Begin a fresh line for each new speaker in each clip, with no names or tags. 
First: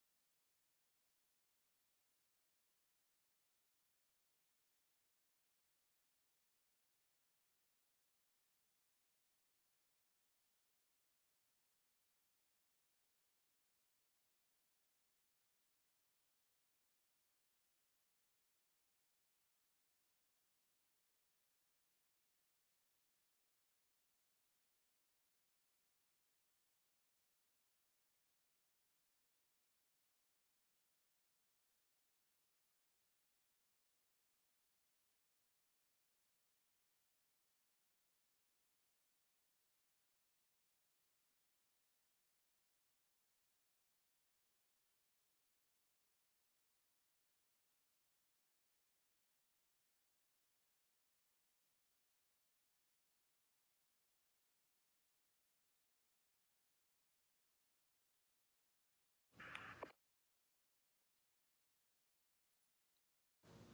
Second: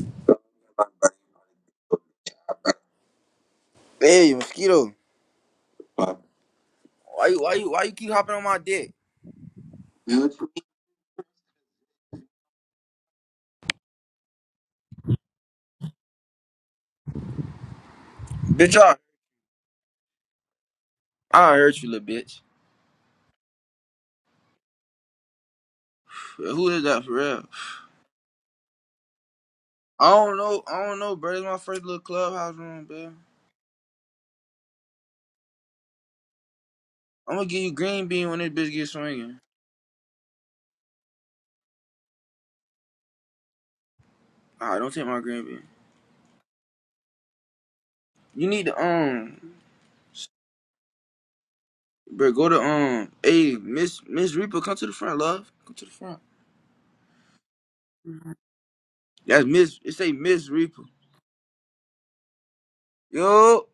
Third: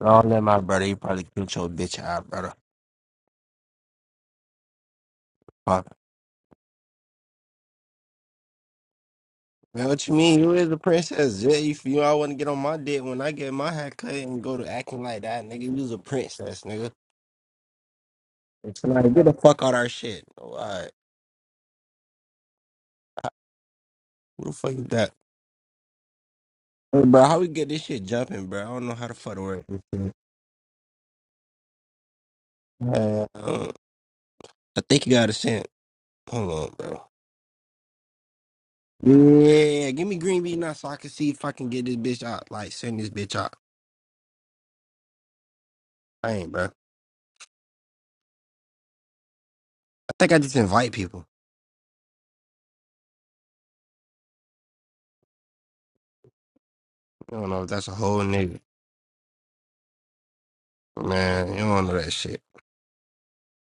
Don't let my brother. You probably killed your bitch out, brother.
Hey, mosquito.
Fuck.
Why you why you why you keep hopping on my dick?
Man, what you mean? You is a princess. Yeah, you, you all want to get on my dick when I get my hair cut and go to acting like that, nigga. You's a princess, nigga.
Bitch,
It's
I
like, get the fuck out our shit. Oh, all right.
I hurt you, little bitch.
Who the fuck is that?
Who is
Hey,
that for
bro, how
real?
we get this shit jumping, bro? I don't know how the fuck to work this
I
shit.
don't know. I don't know, bro. It's my first little clubhouse room, bro.
Uh, uh, I think you got a cent. Hold on, bro.
I'm gonna give you green bean when this bitch gets swinging.
Yeah, give me green bean now so I can see if I can get this bitch out. Like, send this bitch out.
Alright, don't take my green bean.
I ain't, bro. I
You need to um,
think I just invite people.
bro. Go to um. Hey, Miss Miss Reaper, come to the front, love. Come to the front.
I don't know if that's a whole nigga.
That's Miss. It say Miss Reaper.
Man, you don't want to know that shit.
Yo,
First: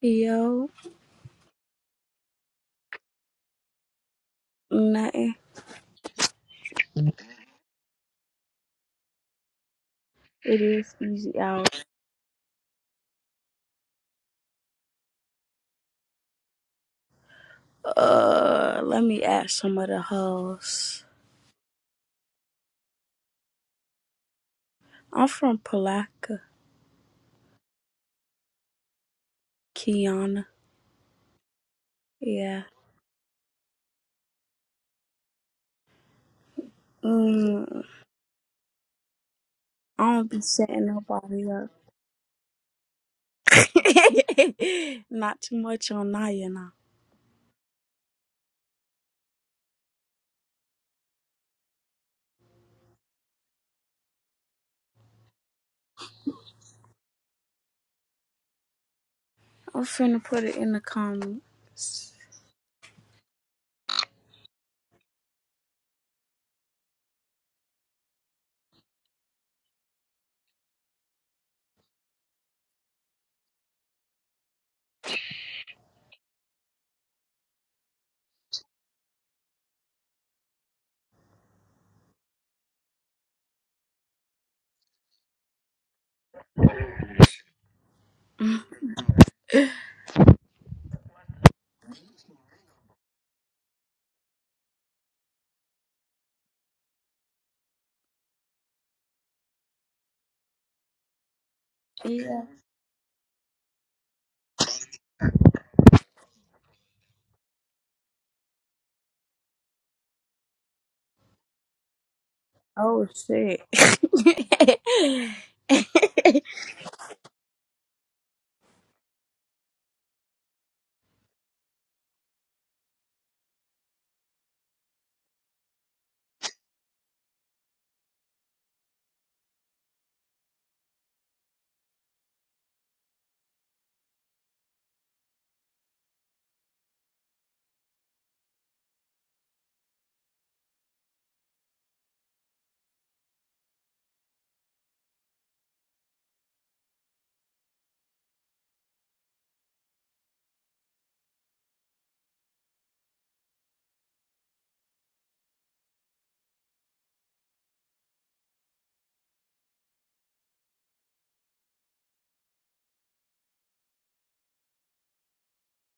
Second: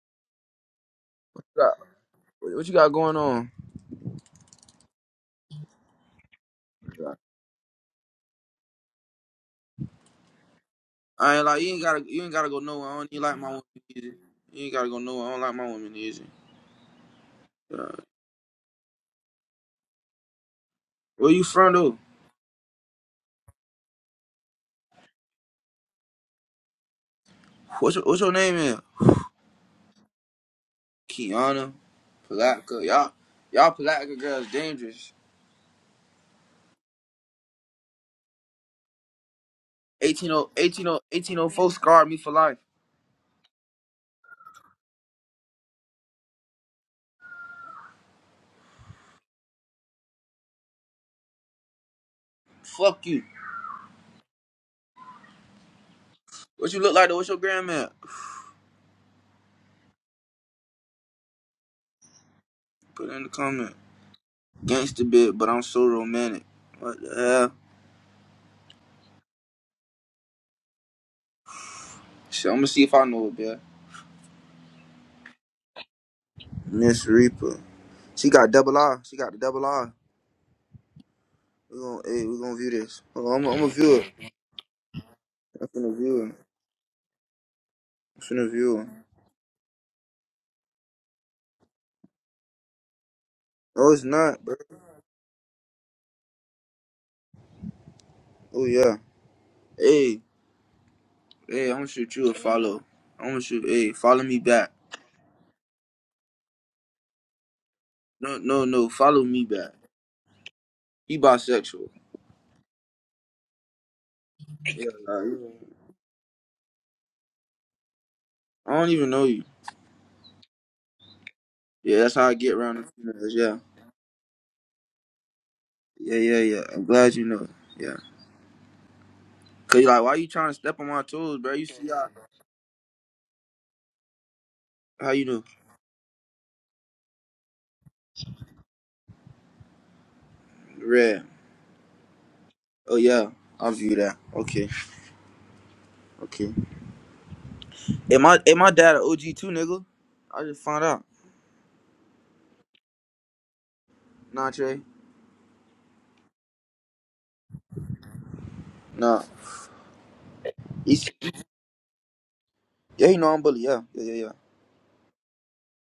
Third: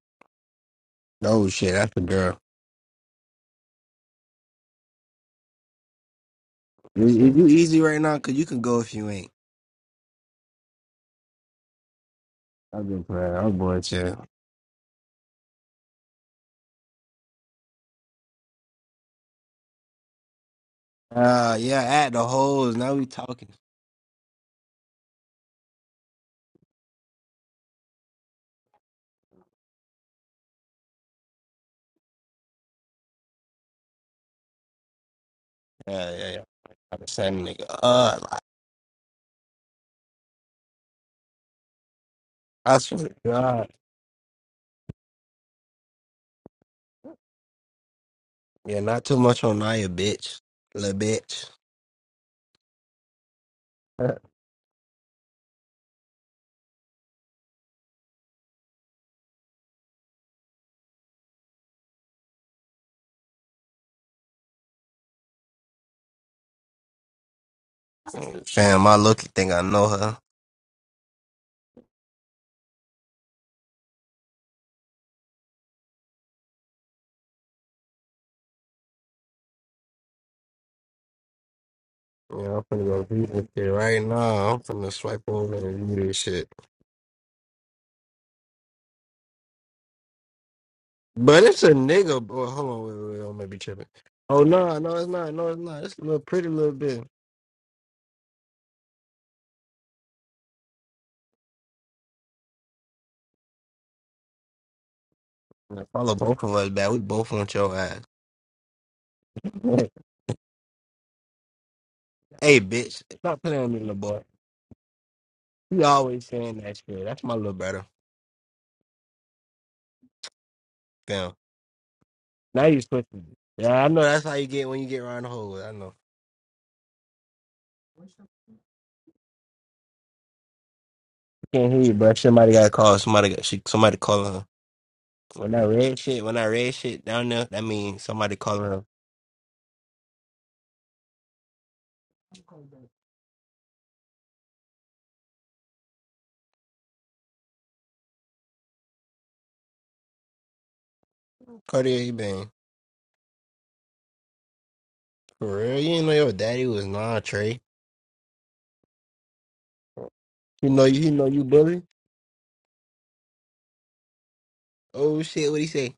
Yo,
Oh
what you
shit,
got
that's a girl.
what you got going on?
nothing.
You, you you easy right now? Cause you can go if you ain't.
It is
I
easy
ain't like you
out.
ain't gotta you ain't gotta go
I've
nowhere. I
been
don't even
playing.
like my
I'm
woman
boy
easy.
too.
You ain't gotta go nowhere. I don't like my woman easy. Yeah.
Uh, let me add some of the hoes.
Where you
Uh,
from
yeah,
though?
at the holes. Now we talking.
I'm from Palaka,
What's your, what's your name is?
Kiana.
Kiana,
Yeah.
Palatka. Y'all y'all Palatka girls dangerous.
Yeah, yeah, yeah. I'm a saying, nigga.
Mm,
Uh,
I don't
eighteen
be
o
setting
eighteen o eighteen
nobody
o four
up.
scarred me for life.
I swear to God.
Not too much on Naya now.
Yeah, not too much on Naya, bitch. Little bitch.
Fuck you. What you look like though? What's your grandma?
I'm finna put it in the comment.
Put it in the comment. Gangsta bit, but I'm so romantic. What the hell?
Fam, I look you think I know her.
Shit, I'm gonna see if I know it, bitch. Miss Reaper. She got double R. She got the double R. We gonna hey, we gonna
Yeah, I'm
view
finna
this.
go do
Hold on, I'm,
this
gonna- I'm
shit
gonna view
right
it.
now. I'm finna swipe over
I'm
and
finna
read this
view it.
shit.
I'm finna view it.
But it's a nigga. Boy, hold on, wait, wait, wait, I might be tripping.
Oh, it's
Oh
not, bro.
no, no, it's not. No, it's not. It's a little pretty little bit.
Oh yeah. Hey, hey, I'm gonna shoot you a
Yeah.
follow. I'm gonna shoot. Hey, follow me back.
Now Follow both of us back. We both want your ass.
No, no, no. Follow me back.
hey,
He bisexual.
bitch,
Oh
stop
shit.
playing with me, little boy.
Yeah, nah, you-
You always saying that shit. That's my little brother.
I don't even know you.
Damn.
Yeah, that's how I get
Now
around
you
the
twisting.
females.
it.
Yeah,
Yeah, I know. That's how you get when you get around the hole. I know.
yeah, yeah, yeah. I'm glad you know. Yeah, cause you like, why you trying to step on my toes, bro? You
Can't hear
see
you,
how?
bro. Somebody got to call. Somebody got. She, somebody calling her.
How you know?
When that red shit, when that red shit down there, that means somebody calling her.
Red. Oh yeah, I'll view that. Okay, okay. Am I? Am my dad an OG too, nigga? I just found out.
Cartier, you been
Nah, Trey.
for real? You didn't know your daddy was non Trey.
Nah.
He know you.
He's
He know you, bully.
Yeah, he know I'm bully. Yeah, yeah, yeah, yeah.
Oh shit, what he say?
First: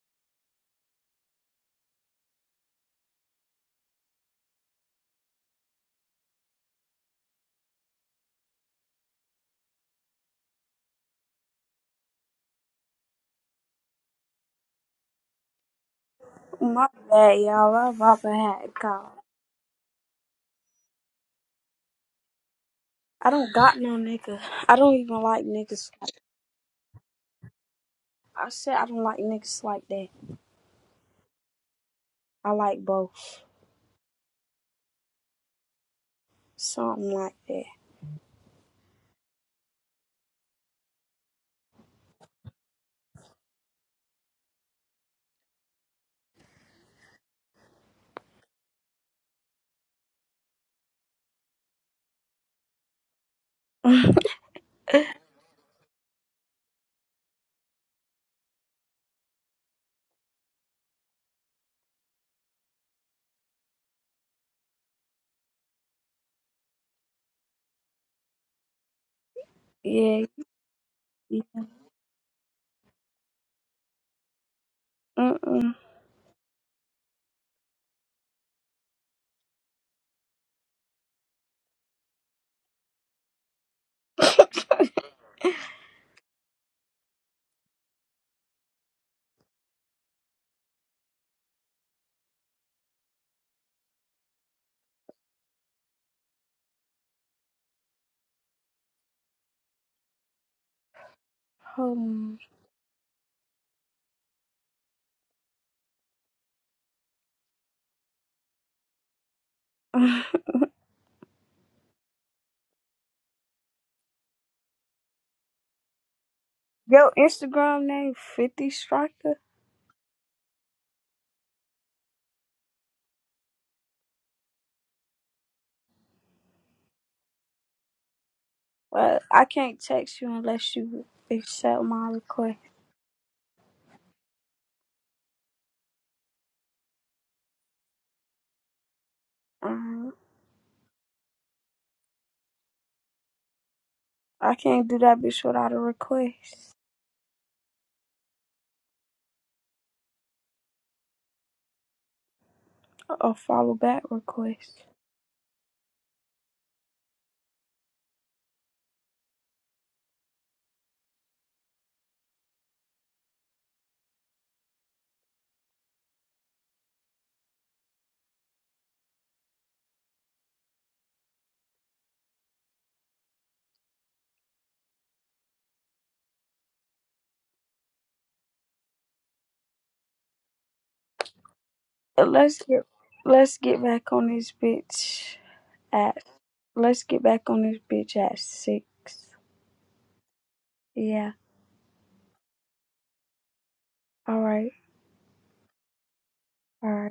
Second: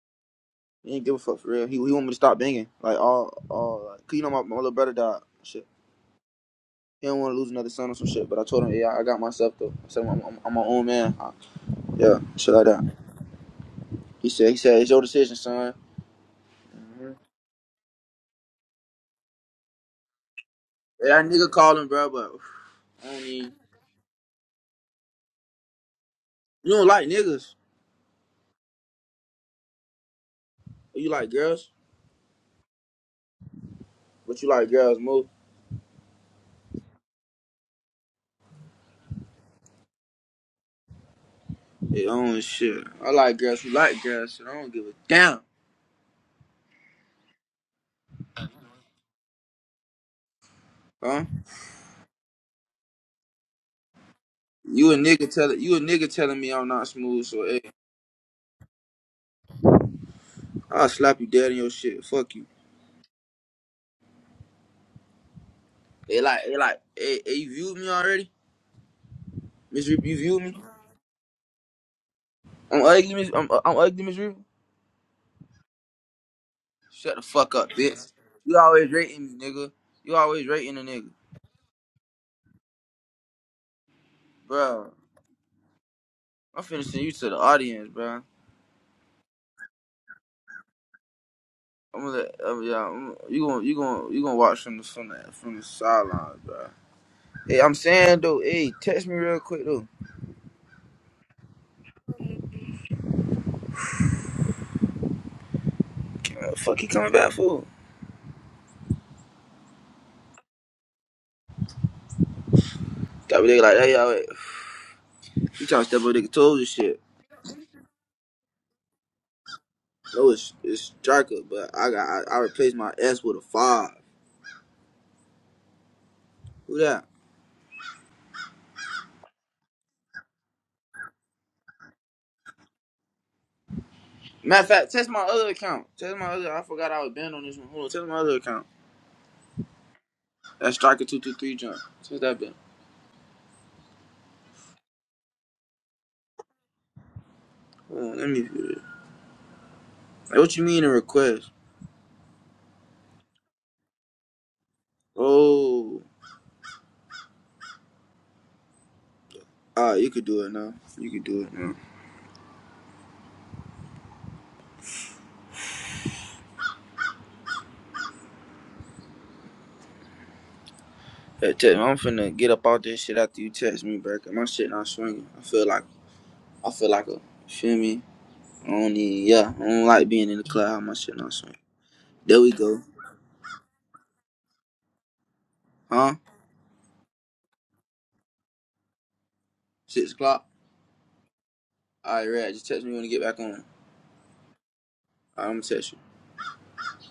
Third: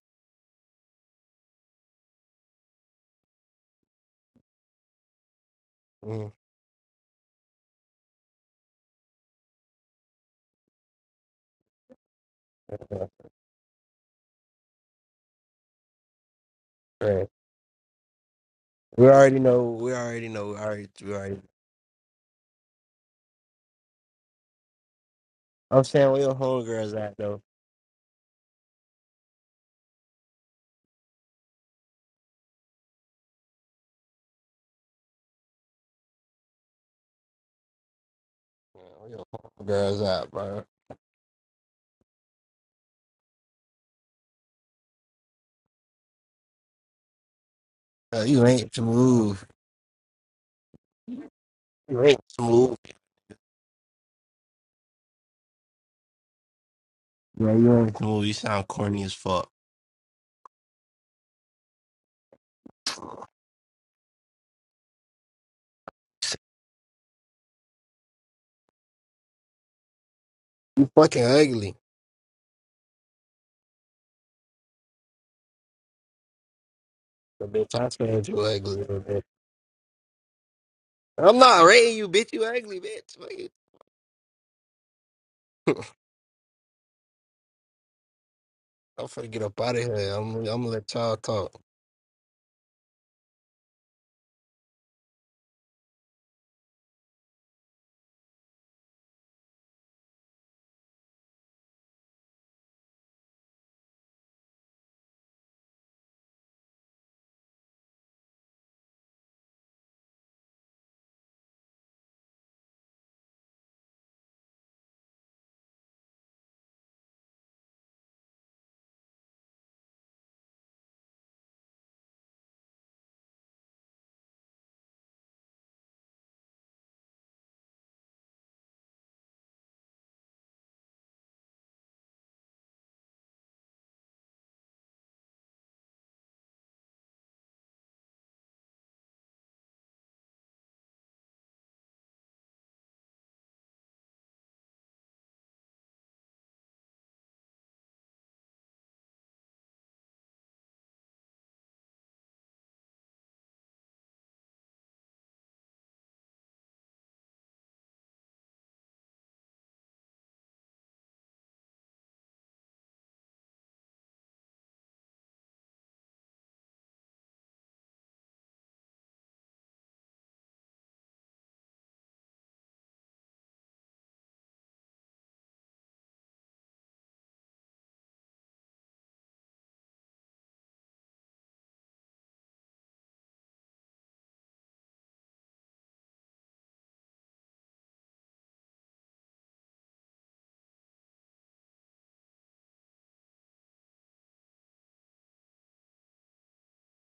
He ain't give a fuck for real. He, he want me to stop banging. Like all, all. Like, Cause you know my, my little brother died. and Shit.
Mm,
He don't want to lose another son or some shit. But I told him, yeah, I got myself though. I said I'm, I'm, I'm my own man. I- yeah, shit like that.
yeah,
He said, he said it's your decision, son.
My
right.
bad, y'all. I'm about to have a
We
call.
already know. We already know. We already. We
Yeah, that
already.
nigga called him, bro. But I don't
I
need.
don't got no nigga. I don't even like
I'm
niggas.
saying where your
You don't
homegirls
like
at though.
niggas.
I said I don't like niggas like that.
Oh, You like girls.
I like both.
But you like girls more.
Something like
Yeah, Where your homegirls at, bro?
Yeah, I don't shit. I like girls who like girls. Shit, I don't give a damn.
Uh, you ain't smooth.
Huh?
You ain't smooth.
that.
You a nigga tell you a nigga telling me I'm not smooth. So
Yeah,
hey,
you ain't smooth. You sound corny as fuck.
I'll slap you dead in your shit. Fuck you. They like, they like, hey, hey, you viewed me already? Miss Reaper, you
yeah.
viewed me?
You fucking ugly.
I'm ugly, Miss, I'm, I'm ugly, Miss Reaper?
Mm-mm.
Shut the
But
fuck up,
bitch, I
bitch.
said you
You
ugly.
always
little bitch.
rating me, nigga. You always rating a nigga.
I'm not rating you, bitch. You ugly, bitch. Fuck you.
bro. I'm finna send you to the audience, bro.
I'm finna get up out of here. I'm. I'm gonna let y'all talk.
I'm gonna, let, uh, yeah, I'm, you gonna, you gonna, you gonna watch from the, from the, from the sidelines, bro. Hey, I'm saying though, hey, text me real quick though.
Hold
Uh, fuck, he coming back for? Stop a nigga like that, y'all. Wait. You trying to step on nigga toes and shit.
Your Instagram name 50 Striker?
No, it's, it's striker, but I got, I, I replaced my S with a five. Who that?
Well, I can't text you unless you accept my request.
Matter of fact, test my other account. Test my other. I forgot I was banned on this one. Hold on, test my other account.
Um,
That striker two two three jump. Test that been.
I can't do that bitch without a request.
Hold on, let me do it. Like, what you mean a request?
A follow back request.
Oh, ah, you could do it now. You could do it now. Hey, test. I'm finna get up out this shit after you text me, bro. 'cause my shit not swinging. I feel like I feel like a. you Feel me? I don't need. Yeah, I don't like being in the cloud. My shit not swinging.
Uh,
There we
Let's
go.
get let's get back on this bitch
Huh?
at let's get back on this bitch at six.
Six o'clock.
Yeah.
All right, Red. Just text me when you get back on. All right,
All right.
I'm gonna text you.
All right.